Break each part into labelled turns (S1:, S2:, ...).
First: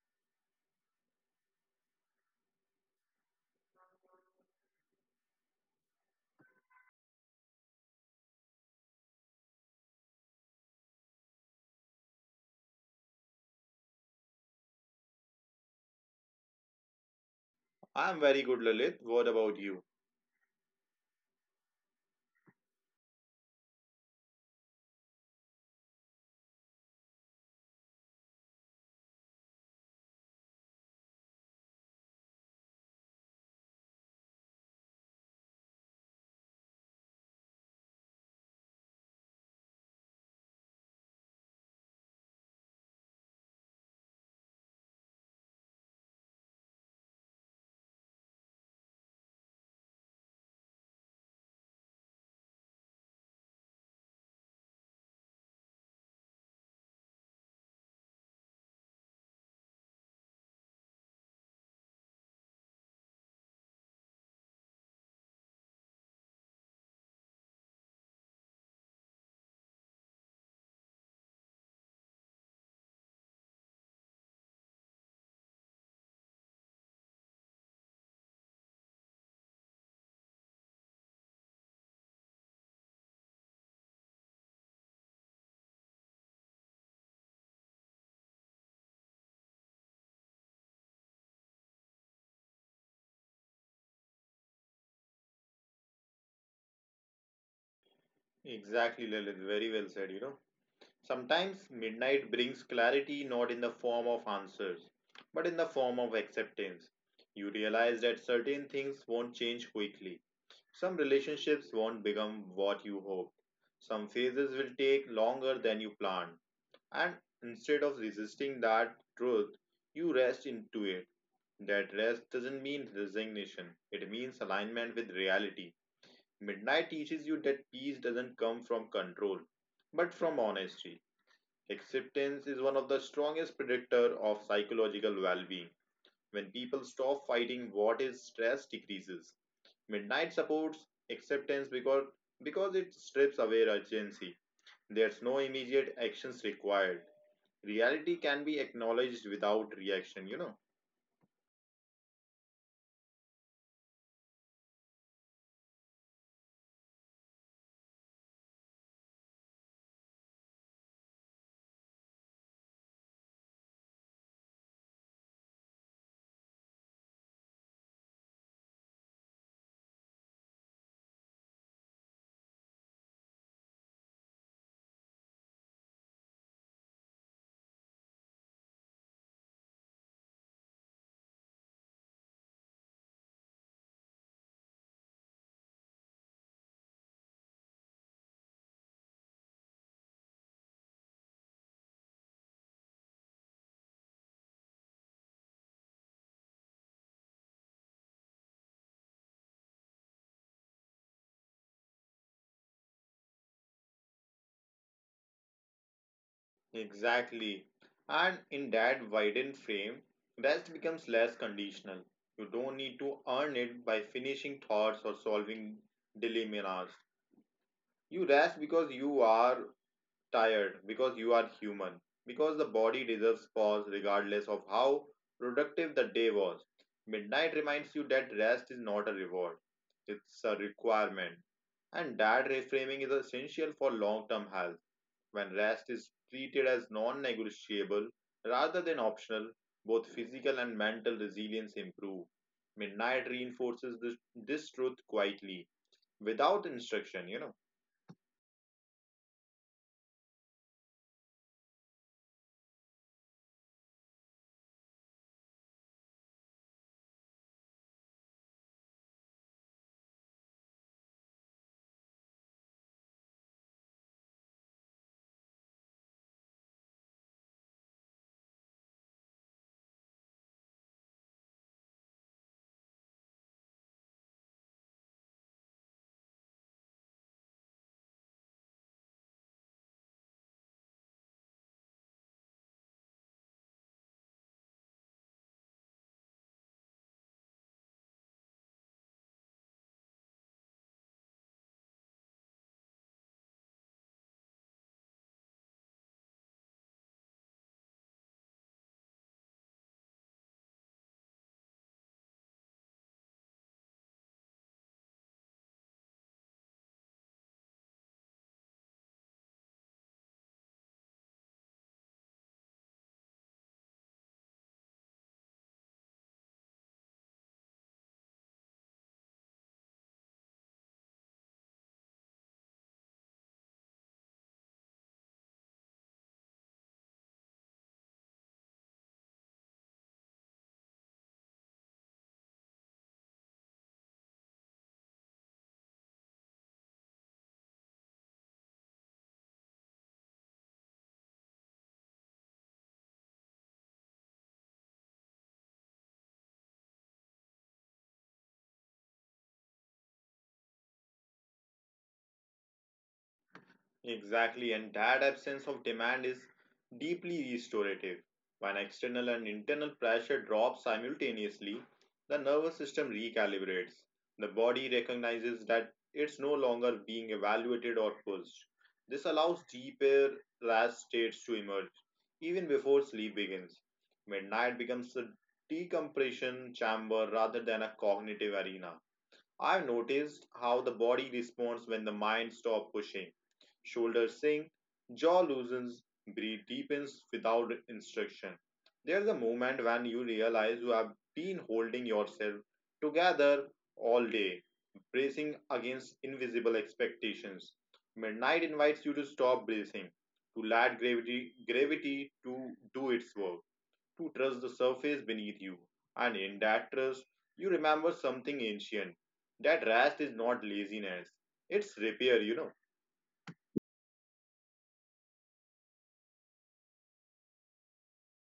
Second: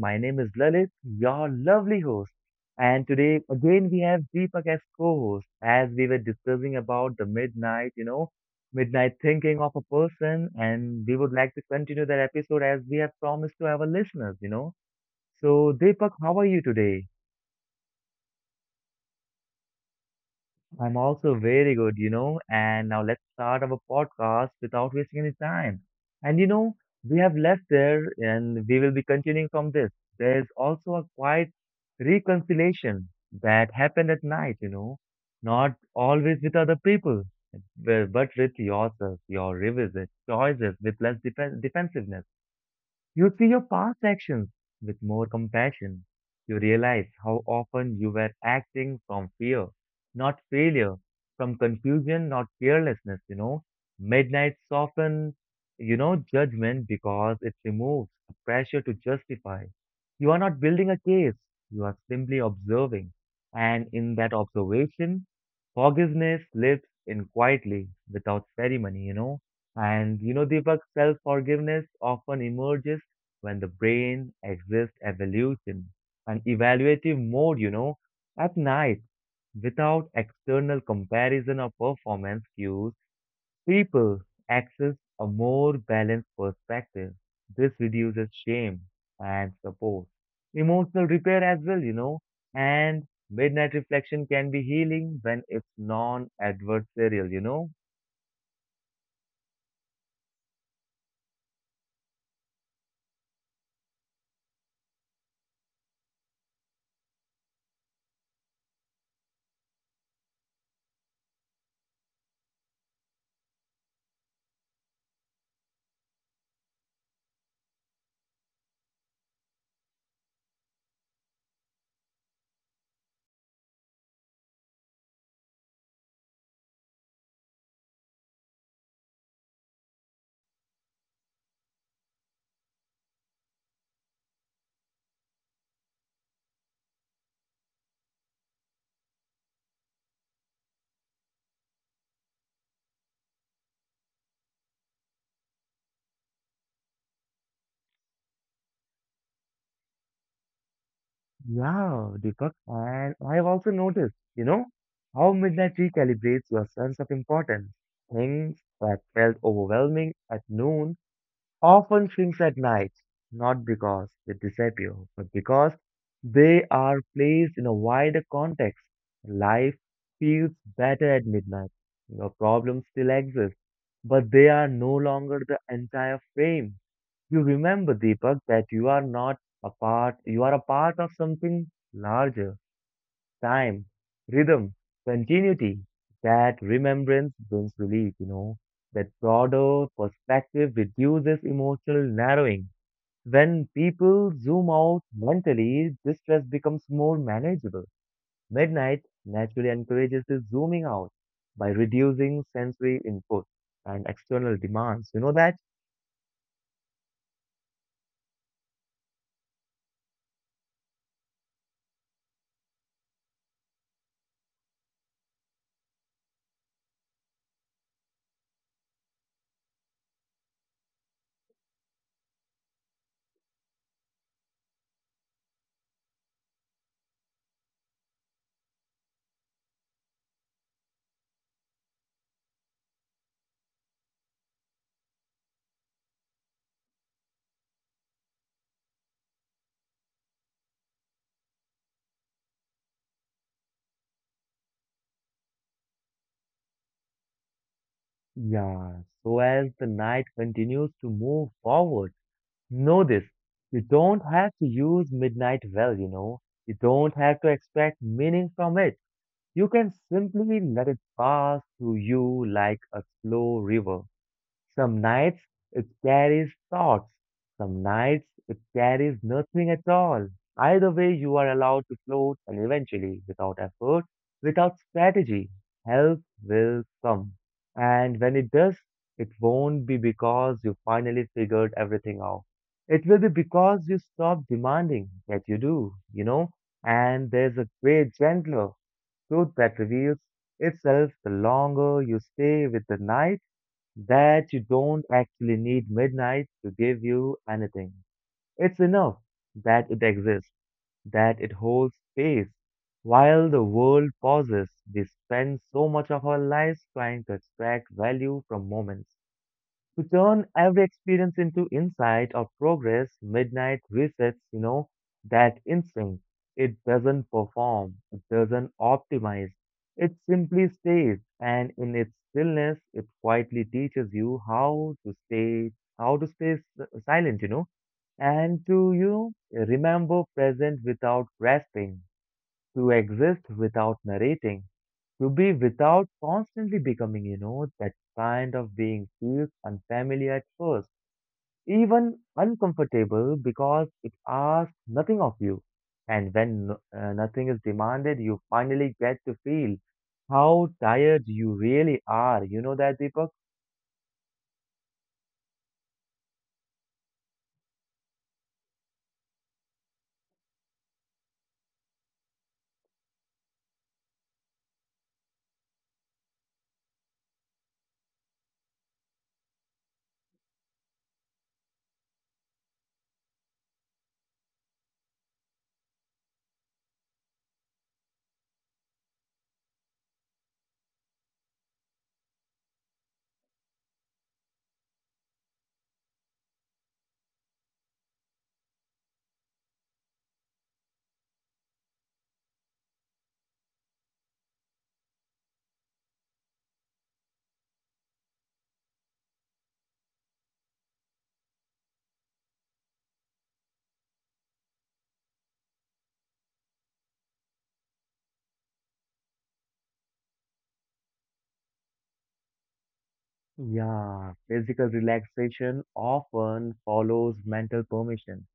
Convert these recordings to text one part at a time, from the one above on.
S1: My name is Lalit, your lovely host. And today, again, we have Deepak as co host as we were discussing about the midnight, midnight thinking of a person. And we would like to continue that episode as we have promised to our listeners. So, Deepak, how are you today?
S2: I'm very good, Lalit. What about you?
S1: I'm also very good. And now let's start our podcast without wasting any time. And we have left there and we will be continuing from this. There's also a quiet reconciliation that happened at night, not always with other people, but with yourself, your revisit, choices with less defensiveness. You see your past actions with more compassion. You realize how often you were acting from fear, not failure, from confusion, not carelessness. Midnight softens, judgment because it removes the pressure to justify. You are not building a case, you are simply observing. And in that observation, forgiveness lives in quietly without ceremony. And Deepak, self forgiveness often emerges when the brain exists evolution and evaluative mode, at night without external comparison or performance cues, people access a more balanced perspective. This reduces shame and support. Emotional repair as well, and midnight reflection can be healing when it's non adversarial.
S2: Exactly, Lalit. Very well said, Sometimes midnight brings clarity not in the form of answers, but in the form of acceptance. You realize that certain things won't change quickly. Some relationships won't become what you hoped. Some phases will take longer than you planned. And instead of resisting that truth, you rest into it. That rest doesn't mean resignation, it means alignment with reality. Midnight teaches you that peace doesn't come from control, but from honesty. Acceptance is one of the strongest predictor of psychological well-being. When people stop fighting what is, stress decreases. Midnight supports acceptance because it strips away urgency. There's no immediate actions required. Reality can be acknowledged without reaction,
S1: Yeah, Deepak, and I have also noticed, how midnight recalibrates your sense of importance. Things that felt overwhelming at noon often shrinks at night, not because they disappear, but because they are placed in a wider context. Life feels better at midnight. Your problems still exist, but they are no longer the entire frame. You remember, Deepak, that you are not a part, you are a part of something larger. Time, rhythm, continuity. That remembrance brings relief. That broader perspective reduces emotional narrowing. When people zoom out mentally, distress becomes more manageable. Midnight naturally encourages the zooming out by reducing sensory input and external demands. You know that?
S2: Exactly. And in that widened frame, rest becomes less conditional. You don't need to earn it by finishing thoughts or solving dilemmas. You rest because you are tired, because you are human, because the body deserves pause regardless of how productive the day was. Midnight reminds you that rest is not a reward, it's a requirement. And that reframing is essential for long term health when rest is treated as non negotiable rather than optional, both physical and mental resilience improve. Midnight reinforces this truth quietly, without instruction,
S1: Yeah, so as the night continues to move forward, know this. You don't have to use midnight well, you know. You don't have to expect meaning from it. You can simply let it pass through you like a slow river. Some nights it carries thoughts, some nights it carries nothing at all. Either way, you are allowed to float and eventually, without effort, without strategy, help will come. And when it does, it won't be because you finally figured everything out. It will be because you stop demanding that you do, you know? And there's a way gentler truth that reveals itself the longer you stay with the night that you don't actually need midnight to give you anything. It's enough that it exists, that it holds space. While the world pauses, we spend so much of our lives trying to extract value from moments to turn every experience into insight or progress, midnight resets, that instinct. It doesn't perform, it doesn't optimize, it simply stays, and in its stillness, it quietly teaches you how to stay silent, and to remember present without grasping, to exist without narrating to be without constantly becoming, that kind of being feels unfamiliar at first, even uncomfortable because it asks nothing of you. And when nothing is demanded, you finally get to feel how tired you really are. You know that, Deepak?
S2: Exactly, and that absence of demand is deeply restorative. When external and internal pressure drop simultaneously, the nervous system recalibrates. The body recognizes that it's no longer being evaluated or pushed. This allows deeper rest states to emerge even before sleep begins. Midnight becomes a decompression chamber rather than a cognitive arena. I've noticed how the body responds when the mind stops pushing. Shoulders sink, jaw loosens, breath deepens without instruction. There's a moment when you realize you have been holding yourself together all day, bracing against invisible expectations. Midnight invites you to stop bracing, to let gravity to do its work, to trust the surface beneath you. And in that trust, you remember something ancient. That rest is not laziness, it's repair,
S1: Yeah, physical relaxation often follows mental permission.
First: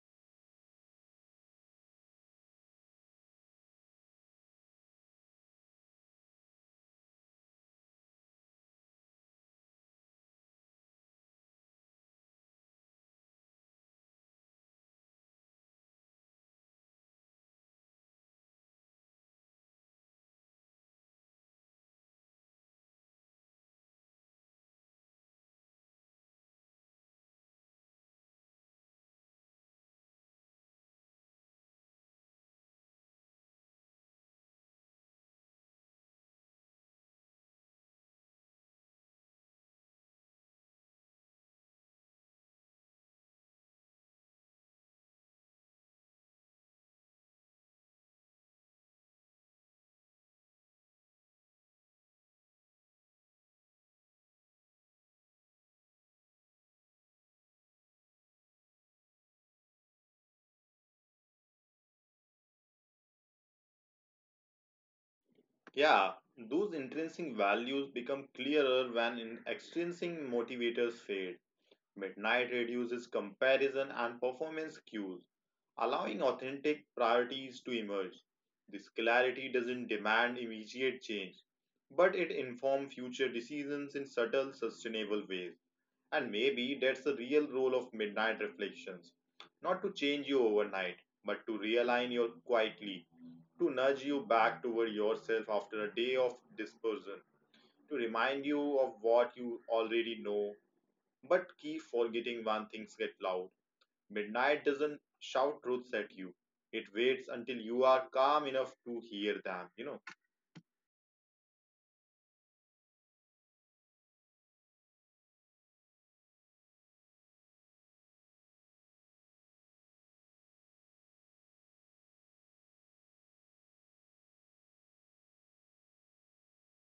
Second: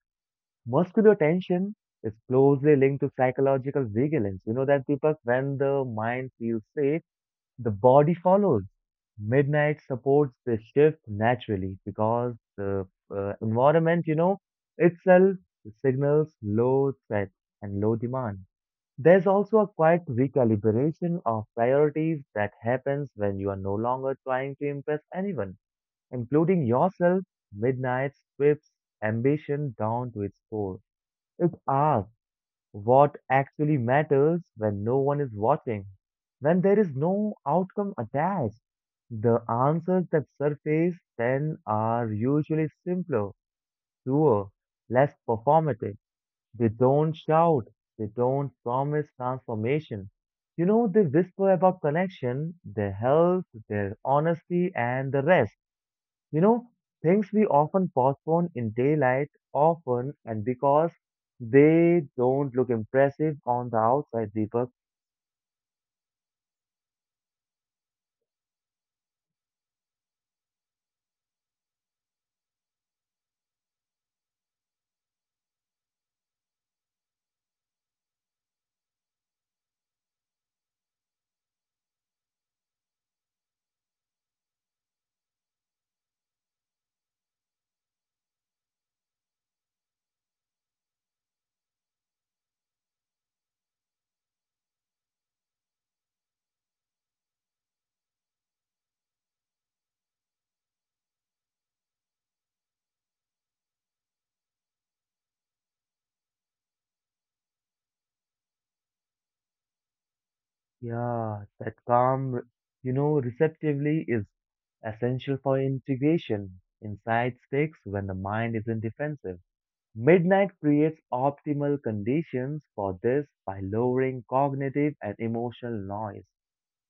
S1: Muscular tension is closely linked to psychological vigilance. You know that, Deepak? When the mind feels safe, the body follows. Midnight supports the shift naturally because the environment, itself signals low threat and low demand. There's also a quiet recalibration of priorities that happens when you are no longer trying to impress anyone, including yourself. Midnight strips ambition down to its core. It asks what actually matters when no one is watching, when there is no outcome attached. The answers that surface then are usually simpler, truer, less performative. They don't shout, they don't promise transformation. They whisper about connection, their health, their honesty, and the rest. You know, things we often postpone in daylight often and because they don't look impressive on the outside, Deepak.
S2: Yeah, those intrinsic values become clearer when in extrinsic motivators fade. Midnight reduces comparison and performance cues, allowing authentic priorities to emerge. This clarity doesn't demand immediate change, but it informs future decisions in subtle, sustainable ways. And maybe that's the real role of midnight reflections, not to change you overnight, but to realign you quietly, to nudge you back toward yourself after a day of dispersion, to remind you of what you already know, but keep forgetting when things get loud. Midnight doesn't shout truths at you, it waits until you are calm enough to hear them,
S1: Yeah, that calm, receptively is essential for integration. Insight sticks when the mind isn't defensive. Midnight creates optimal conditions for this by lowering cognitive and emotional noise.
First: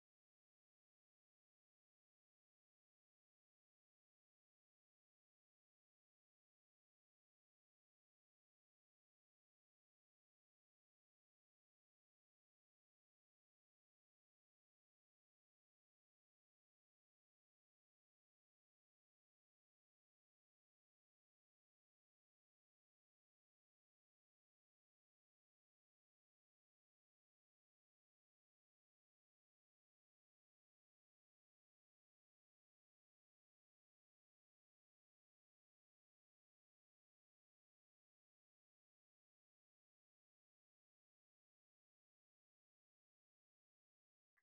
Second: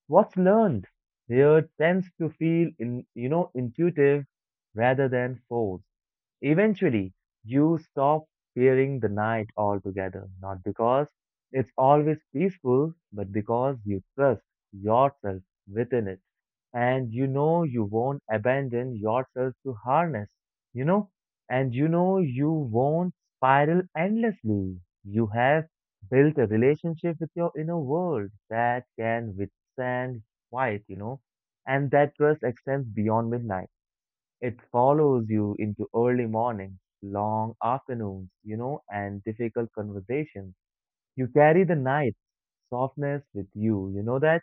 S1: What's learned here tends to feel intuitive rather than forced. Eventually, you stop fearing the night altogether, not because it's always peaceful, but because you trust yourself within it and you know you won't abandon yourself to harness, you know, and you know you won't spiral endlessly. You have built a relationship with your inner world that can withstand quiet, and that trust extends beyond midnight. It follows you into early mornings, long afternoons, and difficult conversations. You carry the night's softness with you, you know that?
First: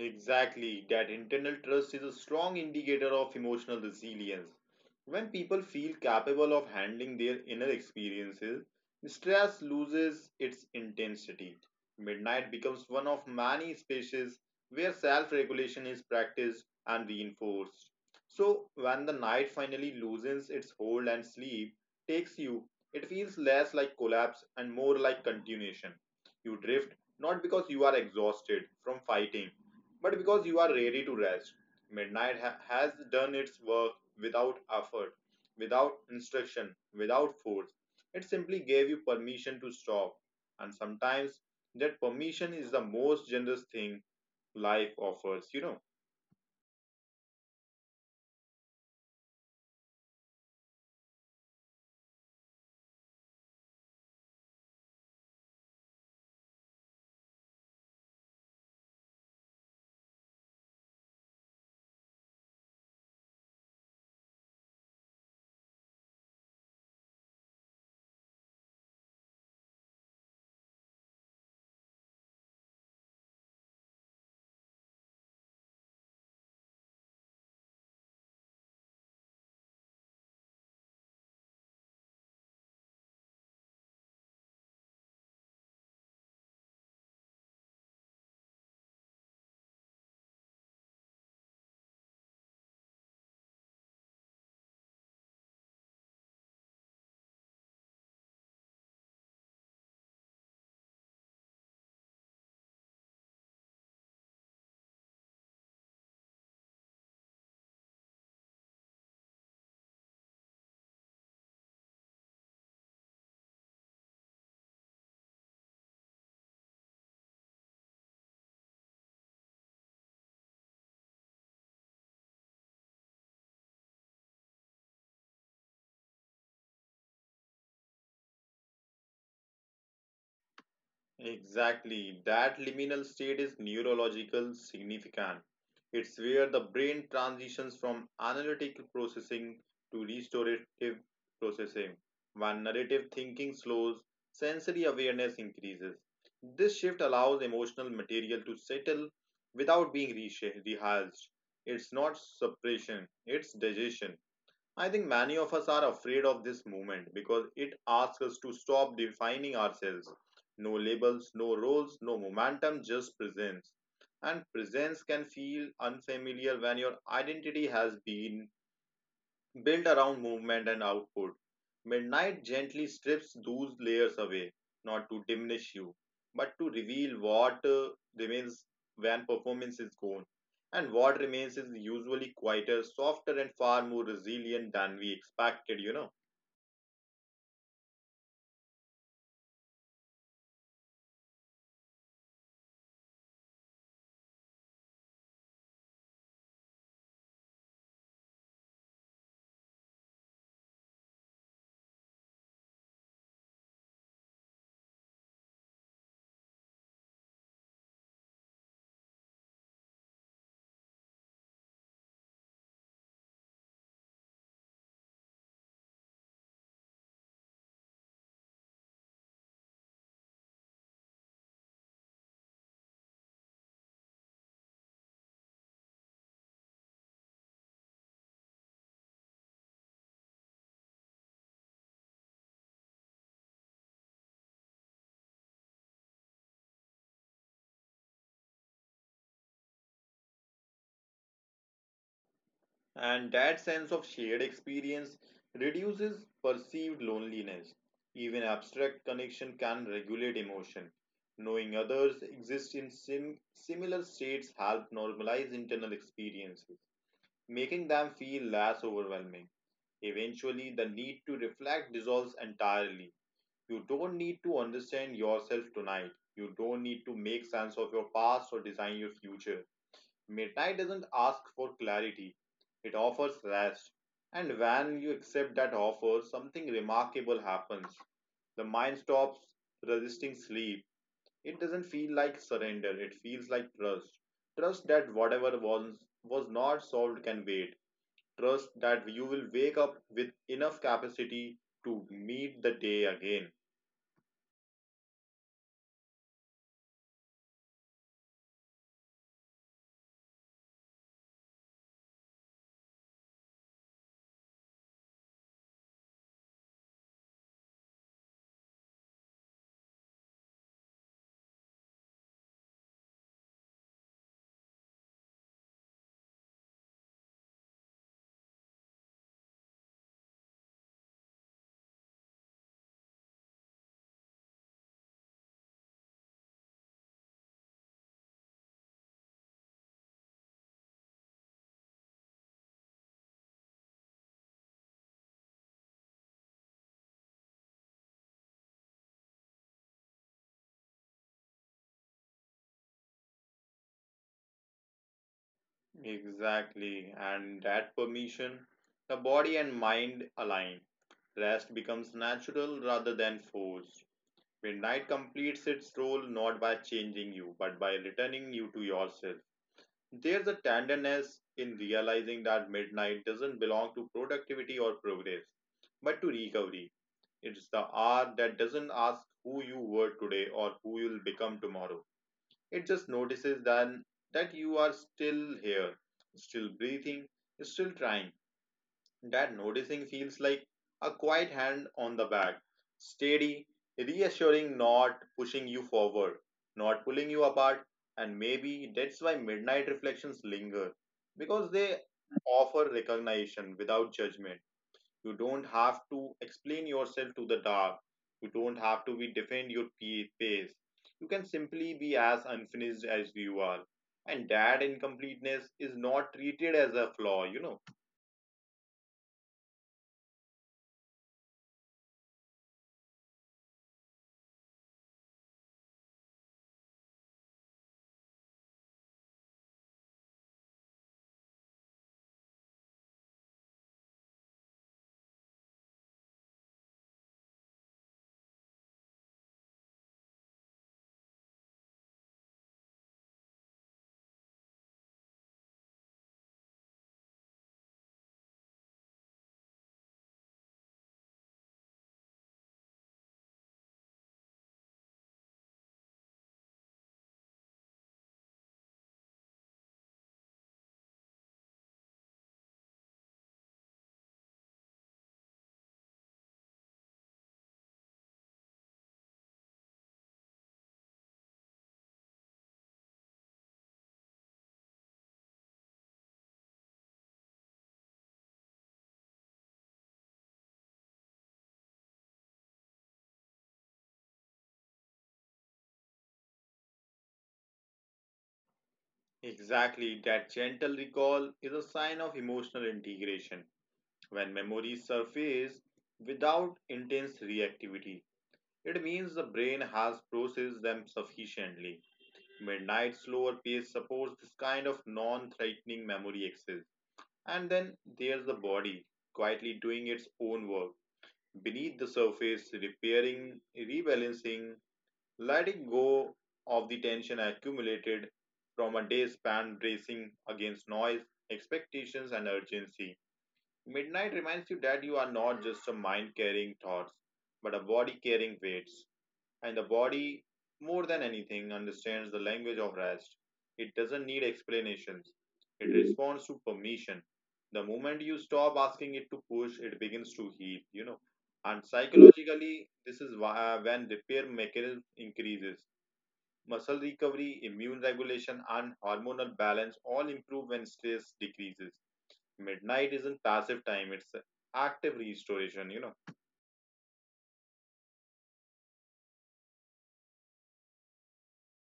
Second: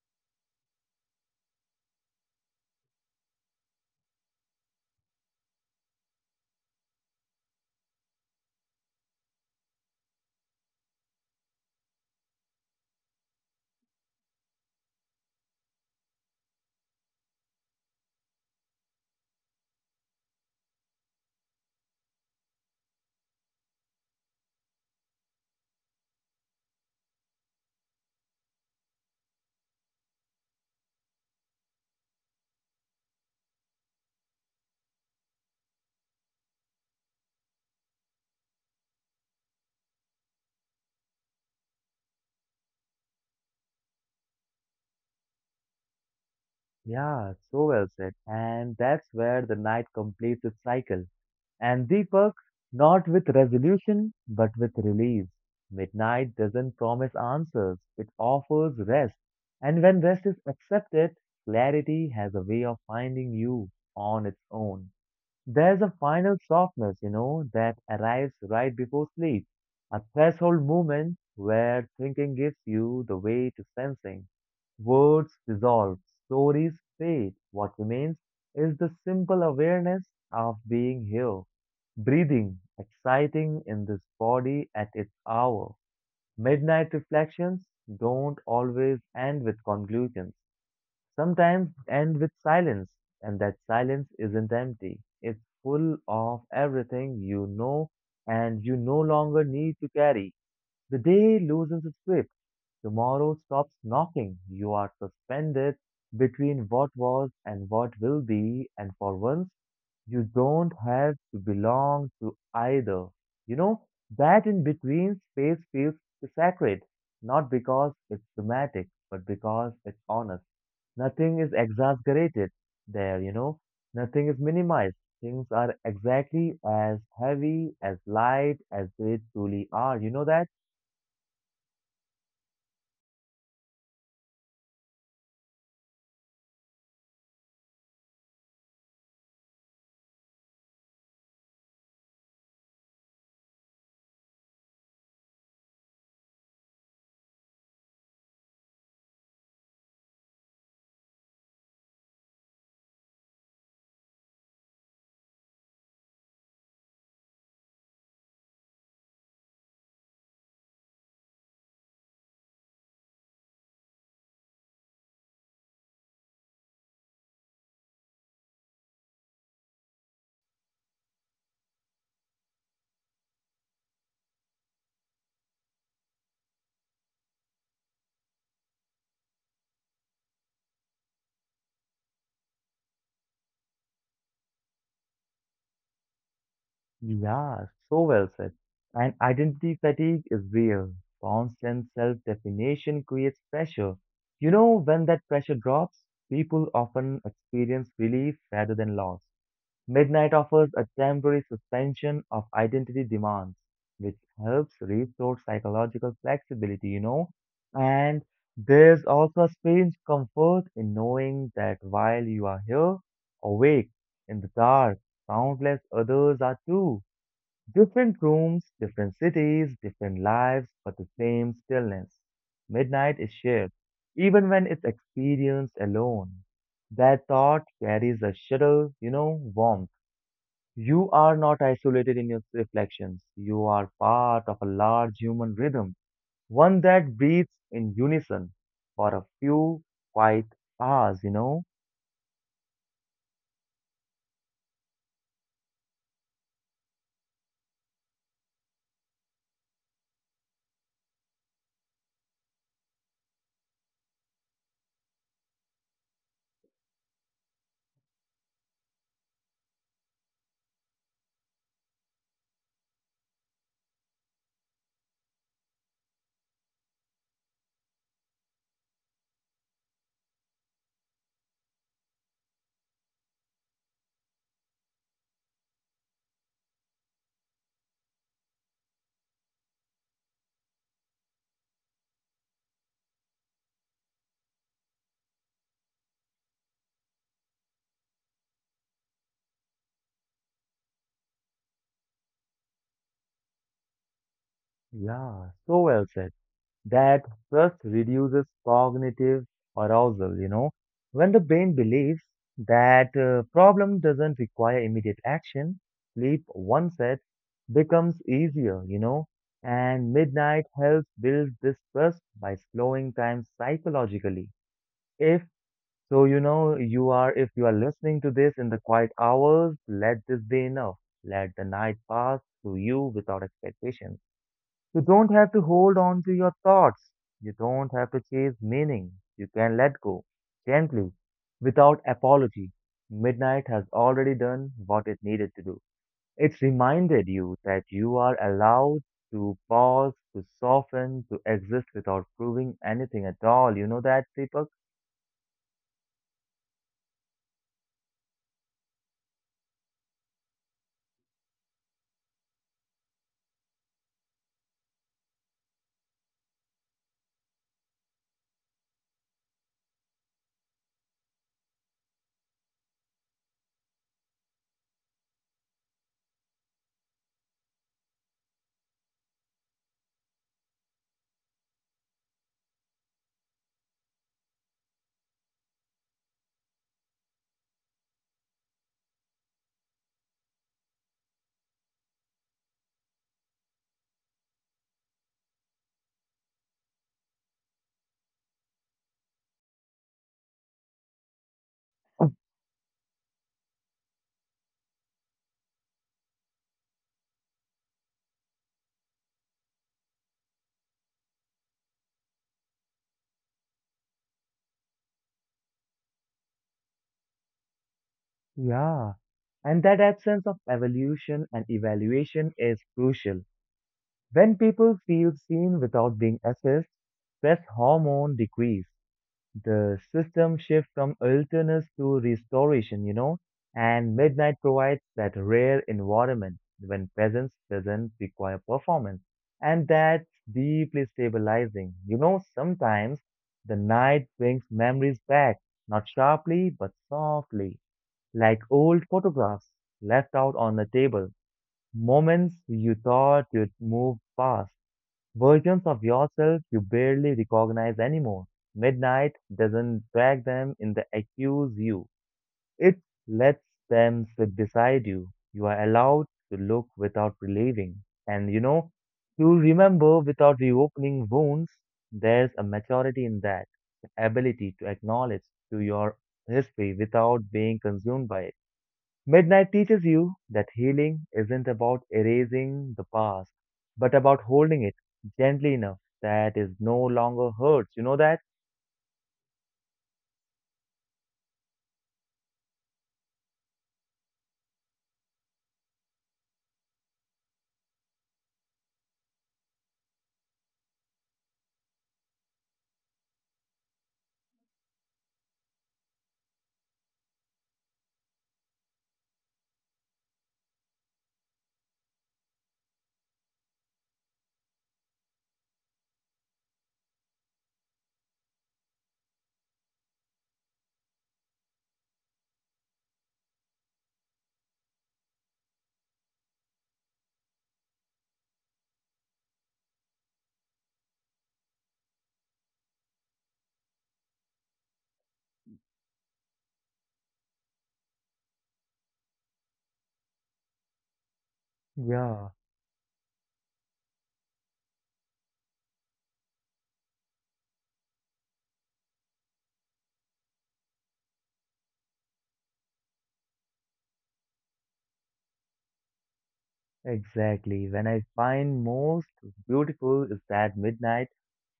S2: Exactly. That internal trust is a strong indicator of emotional resilience. When people feel capable of handling their inner experiences, stress loses its intensity. Midnight becomes one of many spaces where self regulation is practiced and reinforced. So, when the night finally loosens its hold and sleep takes you, it feels less like collapse and more like continuation. You drift not because you are exhausted from fighting, but because you are ready to rest. Midnight has done its work without effort, without instruction, without force. It simply gave you permission to stop, and sometimes that permission is the most generous thing life offers,
S1: Yeah, so well said. And that's where the night completes its cycle. And Deepak, not with resolution, but with release. Midnight doesn't promise answers, it offers rest. And when rest is accepted, clarity has a way of finding you on its own. There's a final softness, that arrives right before sleep, a threshold moment where thinking gives you the way to sensing. Words dissolve, stories fade. What remains is the simple awareness of being here, breathing, exciting in this body at its hour. Midnight reflections don't always end with conclusions sometimes end with silence, and that silence isn't empty. It's full of everything you know and you no longer need to carry. The day loosens its grip. Tomorrow stops knocking. You are suspended between what was and what will be, and for once, you don't have to belong to either. You know, that in between space feels sacred, not because it's dramatic, but because it's honest. Nothing is exaggerated there, nothing is minimized. Things are exactly as heavy, as light as they truly are. You know that?
S2: Exactly. That liminal state is neurological significant. It's where the brain transitions from analytical processing to restorative processing. When narrative thinking slows, sensory awareness increases. This shift allows emotional material to settle without being rehearsed. It's not suppression, it's digestion. I think many of us are afraid of this movement because it asks us to stop defining ourselves. No labels, no roles, no momentum, just presence. And presence can feel unfamiliar when your identity has been built around movement and output. Midnight gently strips those layers away, not to diminish you, but to reveal what remains when performance is gone. And what remains is usually quieter, softer, and far more resilient than we expected,
S1: Yeah, so well said. And identity fatigue is real. Constant self-definition creates pressure. When that pressure drops, people often experience relief rather than loss. Midnight offers a temporary suspension of identity demands, which helps restore psychological flexibility. And there's also a strange comfort in knowing that while you are here, awake, in the dark, countless others are too. Different rooms, different cities, different lives, but the same stillness. Midnight is shared, even when it's experienced alone. That thought carries a subtle, warmth you are not isolated in your reflections. You are part of a large human rhythm, one that breathes in unison for a few quiet hours, you know?
S2: And that sense of shared experience reduces perceived loneliness. Even abstract connection can regulate emotion. Knowing others exist in similar states help normalize internal experiences, making them feel less overwhelming. Eventually, the need to reflect dissolves entirely. You don't need to understand yourself tonight. You don't need to make sense of your past or design your future. Midnight doesn't ask for clarity, it offers rest. And when you accept that offer, something remarkable happens. The mind stops resisting sleep. It doesn't feel like surrender, it feels like trust. Trust that whatever was not solved can wait. Trust that you will wake up with enough capacity to meet the day again.
S1: Yeah, so well said. That stress reduces cognitive arousal. When the brain believes that problem doesn't require immediate action, sleep once set becomes easier. And midnight helps build this trust by slowing time psychologically. If so, if you are listening to this in the quiet hours, let this be enough. Let the night pass through you without expectations. You don't have to hold on to your thoughts. You don't have to chase meaning. You can let go gently without apology. Midnight has already done what it needed to do. It's reminded you that you are allowed to pause, to soften, to exist without proving anything at all. You know that, Deepak?
S2: Exactly, and that permission, the body and mind align. Rest becomes natural rather than forced. Midnight completes its role not by changing you, but by returning you to yourself. There's a tenderness in realizing that midnight doesn't belong to productivity or progress, but to recovery. It's the hour that doesn't ask who you were today or who you'll become tomorrow. It just notices then that you are still here, still breathing, still trying. That noticing feels like a quiet hand on the back, steady, reassuring, not pushing you forward, not pulling you apart. And maybe that's why midnight reflections linger, because they offer recognition without judgment. You don't have to explain yourself to the dark. You don't have to be defend your pace. You can simply be as unfinished as you are, and that incompleteness is not treated as a flaw,
S1: Yeah. And that absence of evolution and evaluation is crucial. When people feel seen without being assessed, stress hormone decrease. The system shifts from illness to restoration, and Midnight provides that rare environment when presence doesn't require performance. And that's deeply stabilizing. Sometimes the night brings memories back, not sharply, but softly, like old photographs left out on the table, moments you thought you'd moved past. Versions of yourself you barely recognize anymore. Midnight doesn't drag them in the accuse you. It lets them sit beside you. You are allowed to look without relieving. And to remember without reopening wounds, there's a maturity in that. The ability to acknowledge to your history without being consumed by it. Midnight teaches you that healing isn't about erasing the past, but about holding it gently enough that it no longer hurts. You know that?
S2: exactly. That gentle recall is a sign of emotional integration. When memories surface without intense reactivity, it means the brain has processed them sufficiently. Midnight's slower pace supports this kind of non-threatening memory access. And then there's the body, quietly doing its own work, beneath the surface, repairing, rebalancing, letting go of the tension accumulated from a day spent bracing against noise, expectations, and urgency. Midnight reminds you that you are not just a mind carrying thoughts, but a body carrying weights, and the body, more than anything, understands the language of rest. It doesn't need explanations, it responds to permission. The moment you stop asking it to push, it begins to heal, And
S1: Yeah,
S2: psychologically, this is why, when repair mechanism increases. Muscle recovery, immune regulation, and hormonal balance all improve when stress decreases. Midnight isn't passive time, it's active restoration,
S1: exactly. When I find most beautiful is that midnight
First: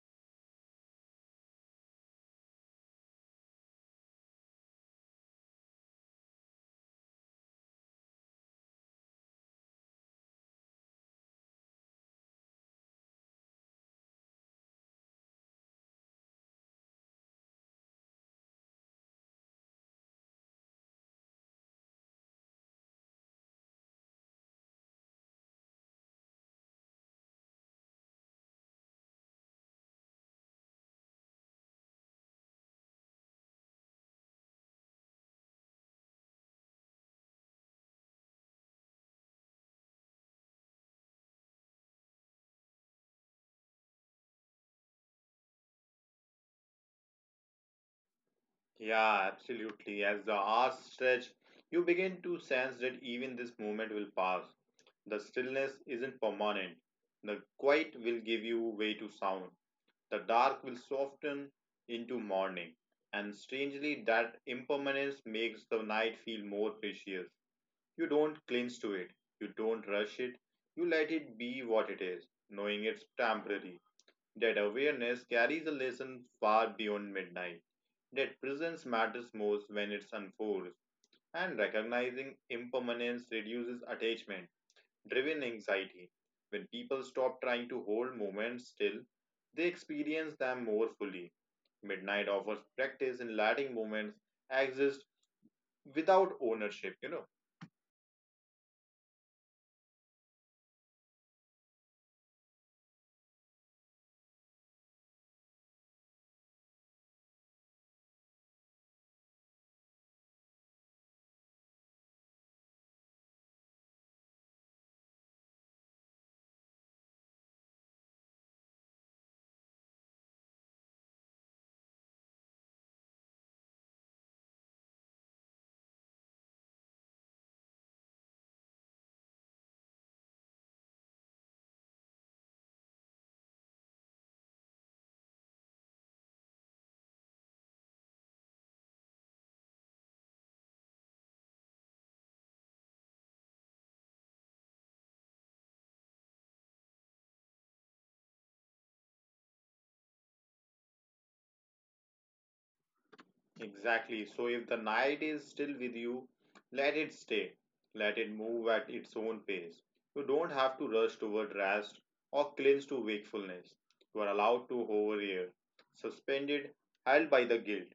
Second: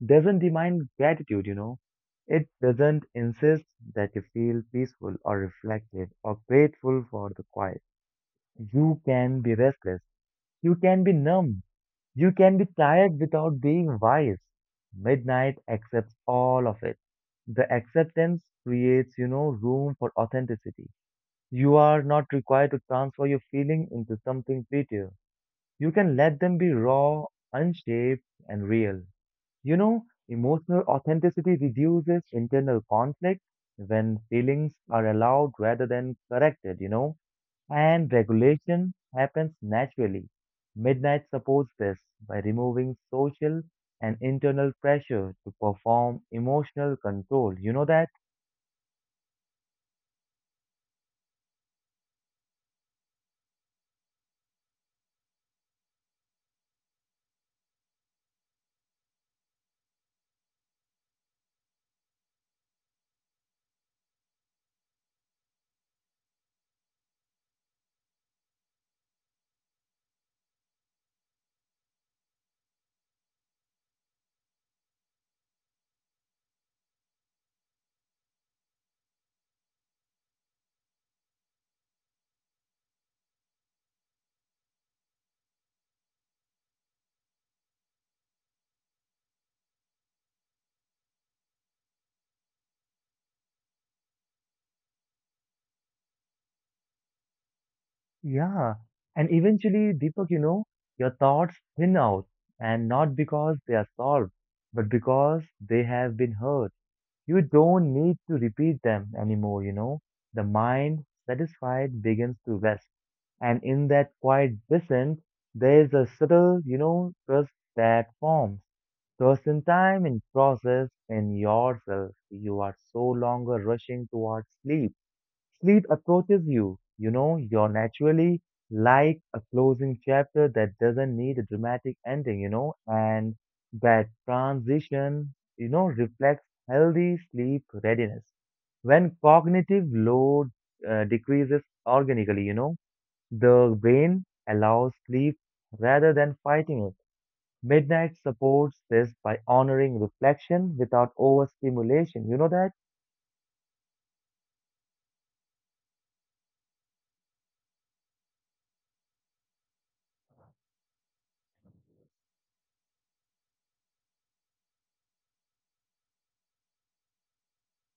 S1: doesn't demand gratitude. It doesn't insist that you feel peaceful or reflective or grateful for the quiet. You can be restless. You can be numb. You can be tired without being wise. Midnight accepts all of it. The acceptance creates, room for authenticity. You are not required to transfer your feeling into something prettier. You can let them be raw, unshaped, and real. Emotional authenticity reduces internal conflict when feelings are allowed rather than corrected, and regulation happens naturally. Midnight supports this by removing social and internal pressure to perform emotional control. You know that?
S2: Yeah, absolutely. As the hours stretch, you begin to sense that even this moment will pass. The stillness isn't permanent. The quiet will give you way to sound. The dark will soften into morning. And strangely, that impermanence makes the night feel more precious. You don't cling to it. You don't rush it. You let it be what it is, knowing it's temporary. That awareness carries a lesson far beyond midnight. That presence matters most when it's unfolds, and recognizing impermanence reduces attachment driven anxiety. When people stop trying to hold moments still, they experience them more fully. Midnight offers practice in letting moments exist without ownership,
S1: Yeah. And eventually, Deepak, your thoughts thin out, and not because they are solved, but because they have been heard. You don't need to repeat them anymore. The mind, satisfied, begins to rest. And in that quiet descent, there is a subtle trust that forms. Trust in time, in process, in yourself. You are so longer rushing towards sleep. Sleep approaches you, you're naturally, like a closing chapter that doesn't need a dramatic ending, and that transition, reflects healthy sleep readiness. When cognitive load decreases organically, the brain allows sleep rather than fighting it. Midnight supports this by honoring reflection without overstimulation. You know that?
S2: Exactly. So if the night is still with you, let it stay. Let it move at its own pace. You don't have to rush toward rest or clinch to wakefulness. You are allowed to hover here, suspended, held by the guilt.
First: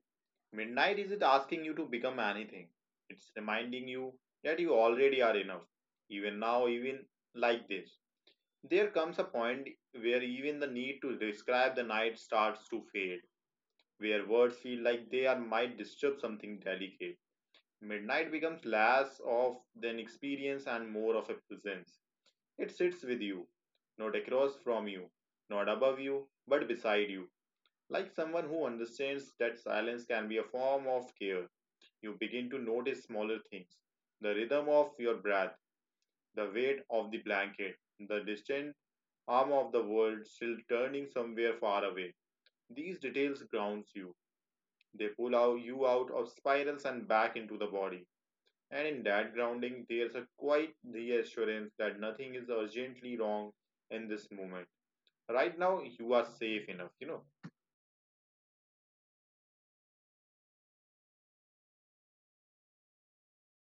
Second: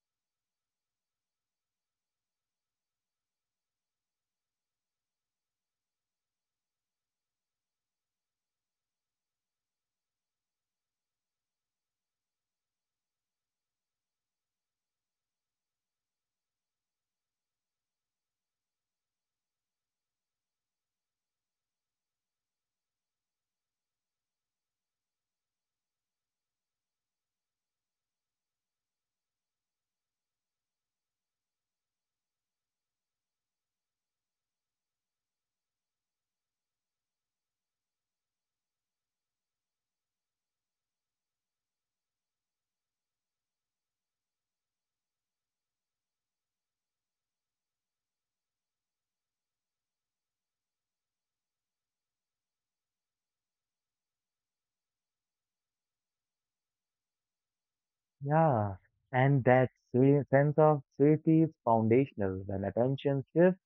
S2: Midnight isn't asking you to become anything. It's reminding you that you already are enough. Even now, even like this. There comes a point where even the need to describe the night starts to fade, where words feel like they are might disturb something delicate. Midnight becomes less of an experience and more of a presence. It sits with you, not across from you, not above you, but beside you. Like someone who understands that silence can be a form of care, you begin to notice smaller things: the rhythm of your breath, the weight of the blanket, the distant arm of the world still turning somewhere far away. These details grounds you. They pull out you out of spirals and back into the body. And in that grounding, there's a quiet reassurance that nothing is urgently wrong in this moment. Right now, you are safe enough,
S1: Yeah, and that sweet sense of safety is foundational. When attention shifts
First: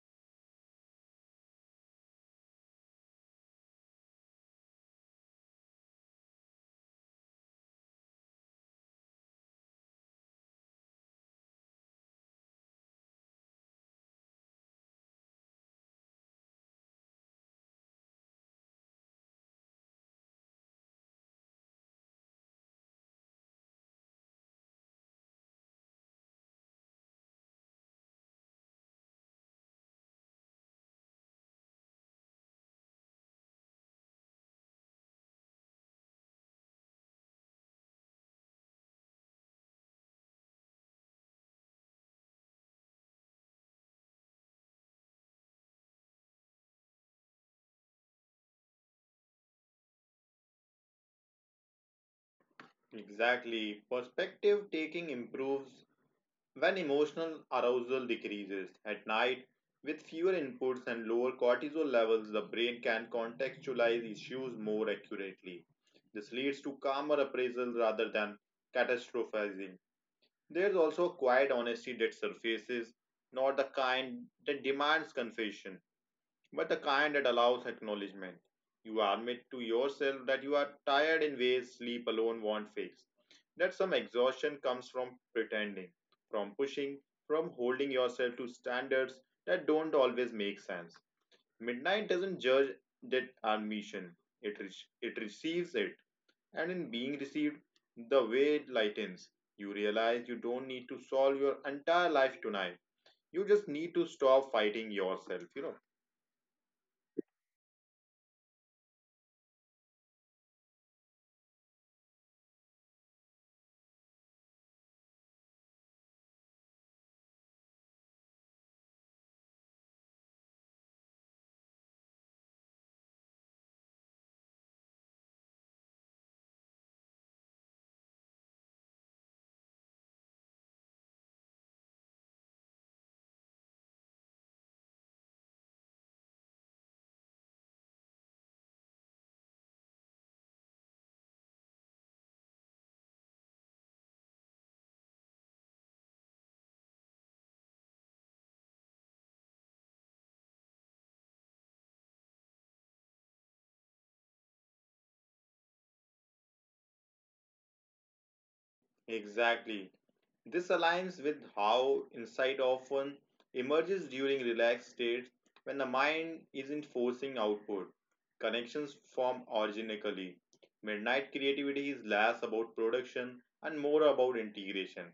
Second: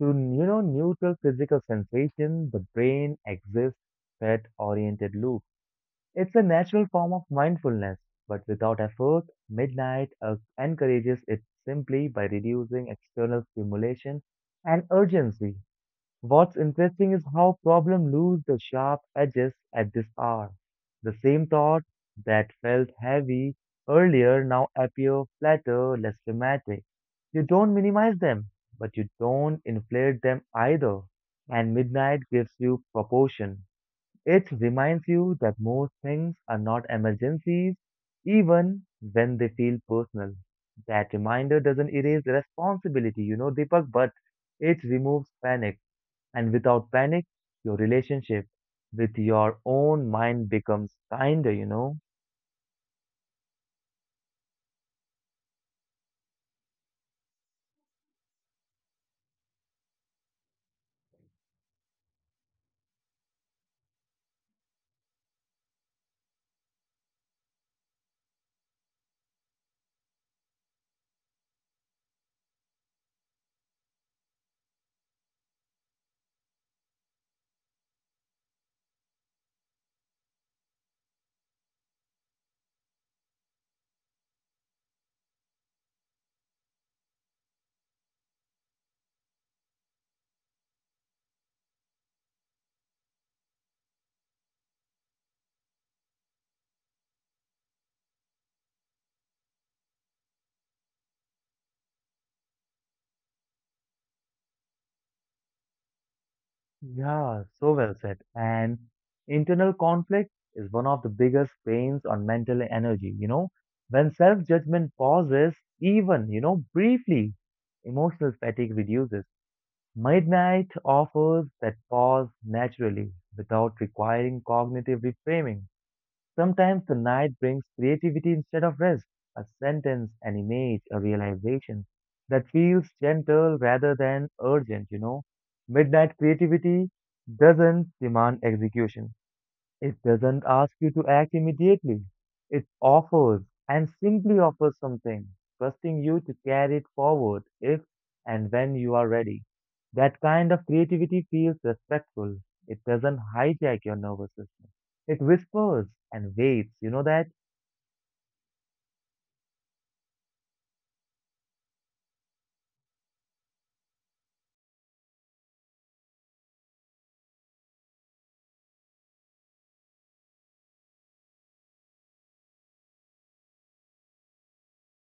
S1: to neutral physical sensation, the brain exists threat-oriented loop. It's a natural form of mindfulness, but without effort, midnight encourages it simply by reducing external stimulation and urgency. What's interesting is how problems lose the sharp edges at this hour. The same thought that felt heavy earlier now appear flatter, less dramatic. You don't minimize them, but you don't inflate them either. And midnight gives you proportion. It reminds you that most things are not emergencies, even when they feel personal. That reminder doesn't erase responsibility, Deepak, but it removes panic, and without panic, your relationship with your own mind becomes kinder, you know?
S2: Exactly. Perspective taking improves when emotional arousal decreases. At night, with fewer inputs and lower cortisol levels, the brain can contextualize issues more accurately. This leads to calmer appraisal rather than catastrophizing. There's also a quiet honesty that surfaces, not the kind that demands confession, but the kind that allows acknowledgement. You admit to yourself that you are tired in ways sleep alone won't fix, that some exhaustion comes from pretending, from pushing, from holding yourself to standards that don't always make sense. Midnight doesn't judge that admission, it, re- it receives it, and in being received, the way it lightens. You realize you don't need to solve your entire life tonight. You just need to stop fighting yourself,
S1: Yeah, so well said. And internal conflict is one of the biggest pains on mental energy, you know? When self judgment pauses, even, briefly, emotional fatigue reduces. Midnight offers that pause naturally without requiring cognitive reframing. Sometimes the night brings creativity instead of rest, a sentence, an image, a realization that feels gentle rather than urgent. Midnight creativity doesn't demand execution, it doesn't ask you to act immediately. It offers and simply offers something, trusting you to carry it forward if and when you are ready. That kind of creativity feels respectful. It doesn't hijack your nervous system. It whispers and waits. You know that?
S2: Exactly. This aligns with how insight often emerges during relaxed states when the mind isn't forcing output. Connections form organically. Midnight creativity is less about production and more about integration.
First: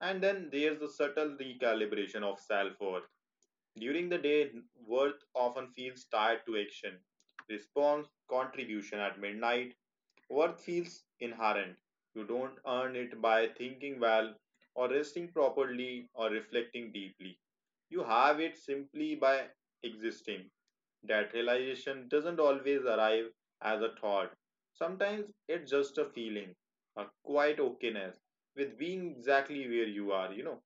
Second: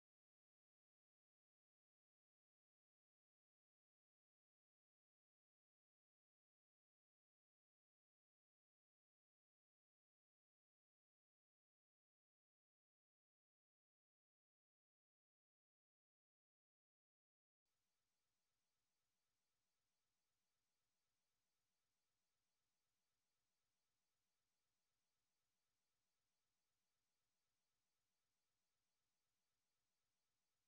S2: And then there's the subtle recalibration of self. During the day, worth often feels tied to action, response, contribution. At midnight, worth feels inherent. You don't earn it by thinking well, or resting properly, or reflecting deeply. You have it simply by existing. That realization doesn't always arrive as a thought. Sometimes it's just a feeling, a quiet okayness with being exactly where you are,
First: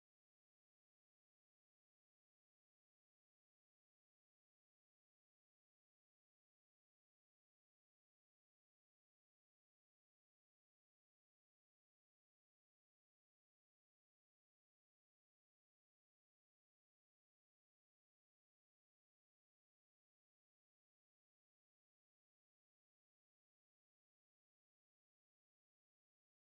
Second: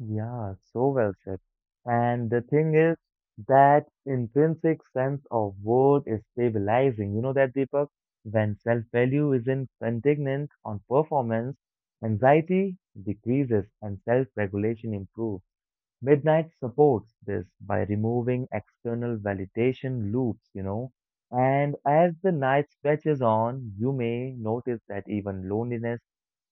S1: Yeah, so well said. And the thing is, that intrinsic sense of worth is stabilizing. You know that, Deepak? When self-value isn't contingent on performance, anxiety decreases and self-regulation improves. Midnight supports this by removing external validation loops. And as the night stretches on, you may notice that even loneliness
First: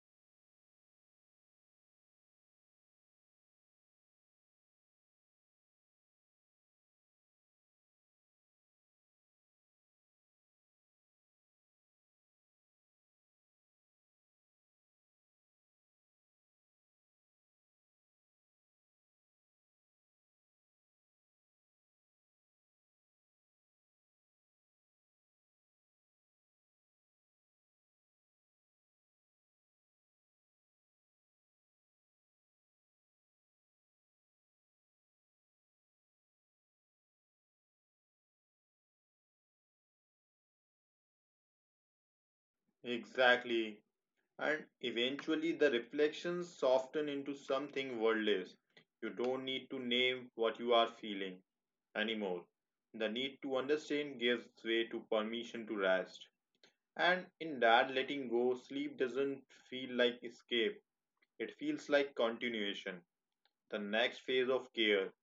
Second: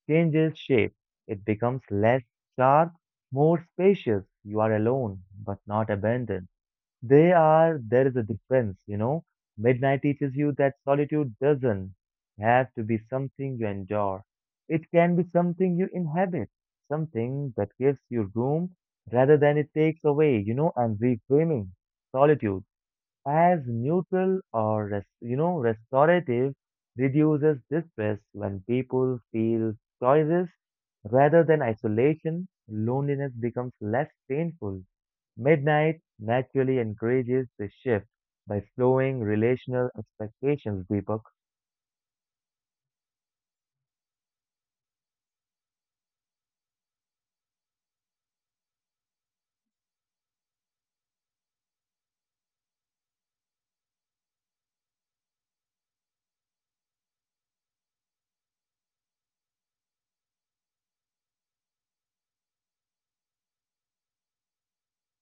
S1: changes shape. It becomes less sharp, more spacious. You are alone, but not abandoned. There is a difference, you know. Midnight teaches you that solitude doesn't have to be something you endure. It can be something you inhabit, something that gives you room rather than it takes away, and reframing solitude as neutral or restorative reduces distress. When people feel choices rather than isolation, loneliness becomes less painful. Midnight naturally encourages the shift by slowing relational expectations deeper.
S2: Exactly. And eventually, the reflections soften into something worldless. You don't need to name what you are feeling anymore. The need to understand gives way to permission to rest. And in that letting go, sleep doesn't feel like escape, it feels like continuation, the next phase of care.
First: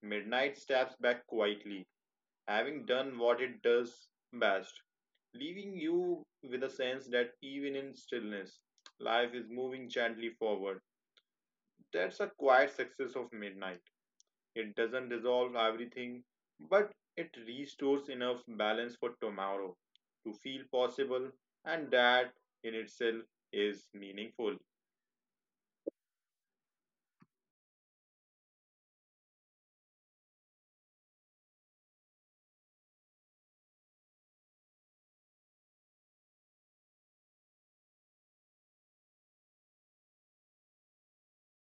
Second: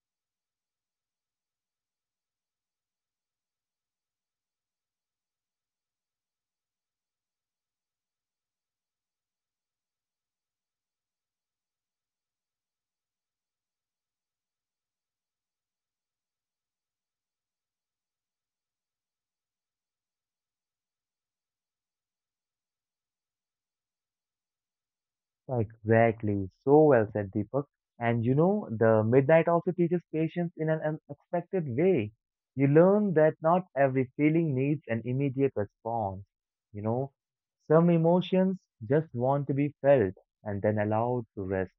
S2: Midnight steps back quietly, having done what it does best, leaving you with a sense that even in stillness, life is moving gently forward. That's a quiet success of midnight. It doesn't resolve everything, but it restores enough balance for tomorrow to feel possible, and that in itself is meaningful.
S1: Exactly. So well said, Deepak. And the midnight also teaches patience in an unexpected way. You learn that not every feeling needs an immediate response. You know, some emotions just want to be felt and then allowed to rest.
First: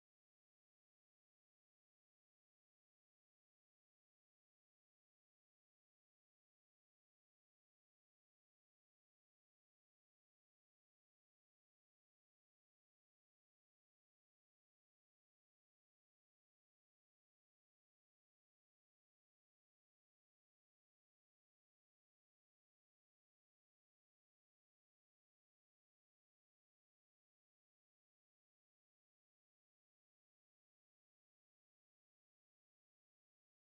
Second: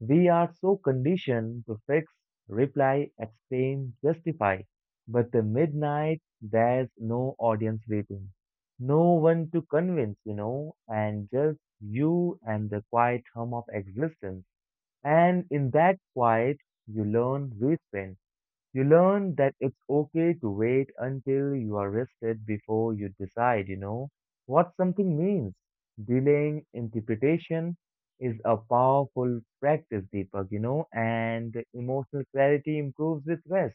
S1: We are so conditioned to fix, reply, explain, justify. But the midnight, there's no audience waiting, no one to convince, and just you and the quiet hum of existence. And in that quiet, you learn restraint. You learn that it's okay to wait until you are rested before you decide, what something means. Delaying interpretation is a powerful practice, Deepak, and emotional clarity improves with rest.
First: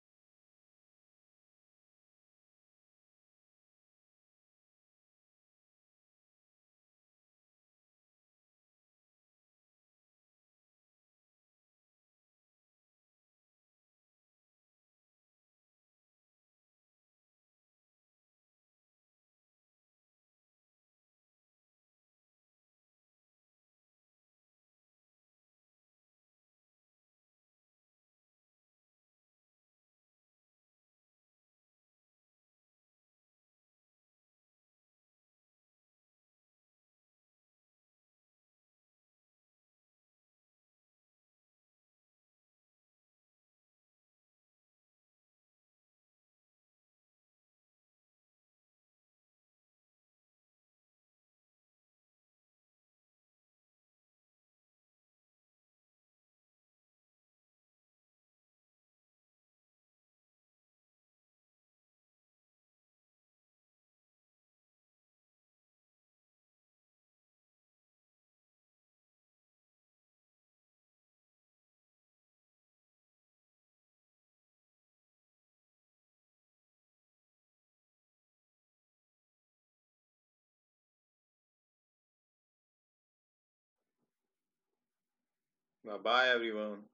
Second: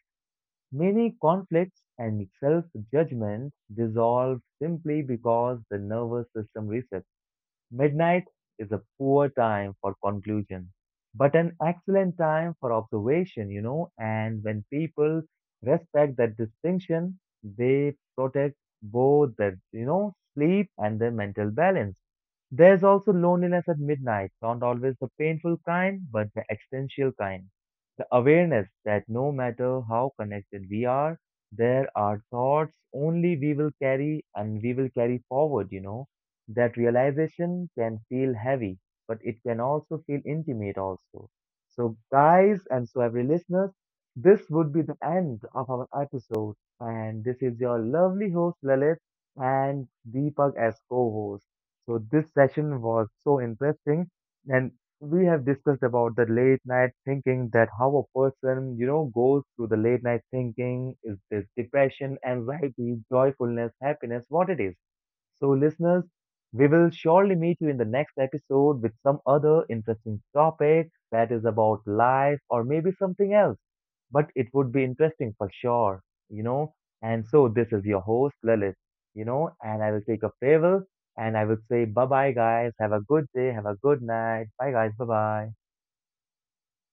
S1: Many conflicts and self judgment dissolve simply because the nervous system resets. Midnight is a poor time for conclusion, but an excellent time for observation. And when people respect that distinction, they protect both their sleep and their mental balance. There's also loneliness at midnight, not always the painful kind, but the existential kind. The awareness that no matter how connected we are, there are thoughts only we will carry and we will carry forward. That realization can feel heavy, but it can also feel intimate also. So guys, and so every listener, this would be the end of our episode. And this is your lovely host Lalit and Deepak as co-host. So this session was so interesting and we have discussed about the late night thinking, that how a person, goes through the late night thinking, is this depression, anxiety, joyfulness, happiness, what it is. So, listeners, we will surely meet you in the next episode with some other interesting topic that is about life or maybe something else. But it would be interesting for sure, you know. And so, this is your host, Lalit, and I will take a farewell and I will say bye bye, guys. Have a good day. Have a good night. Bye, guys. Bye bye.
S2: Bye bye, everyone.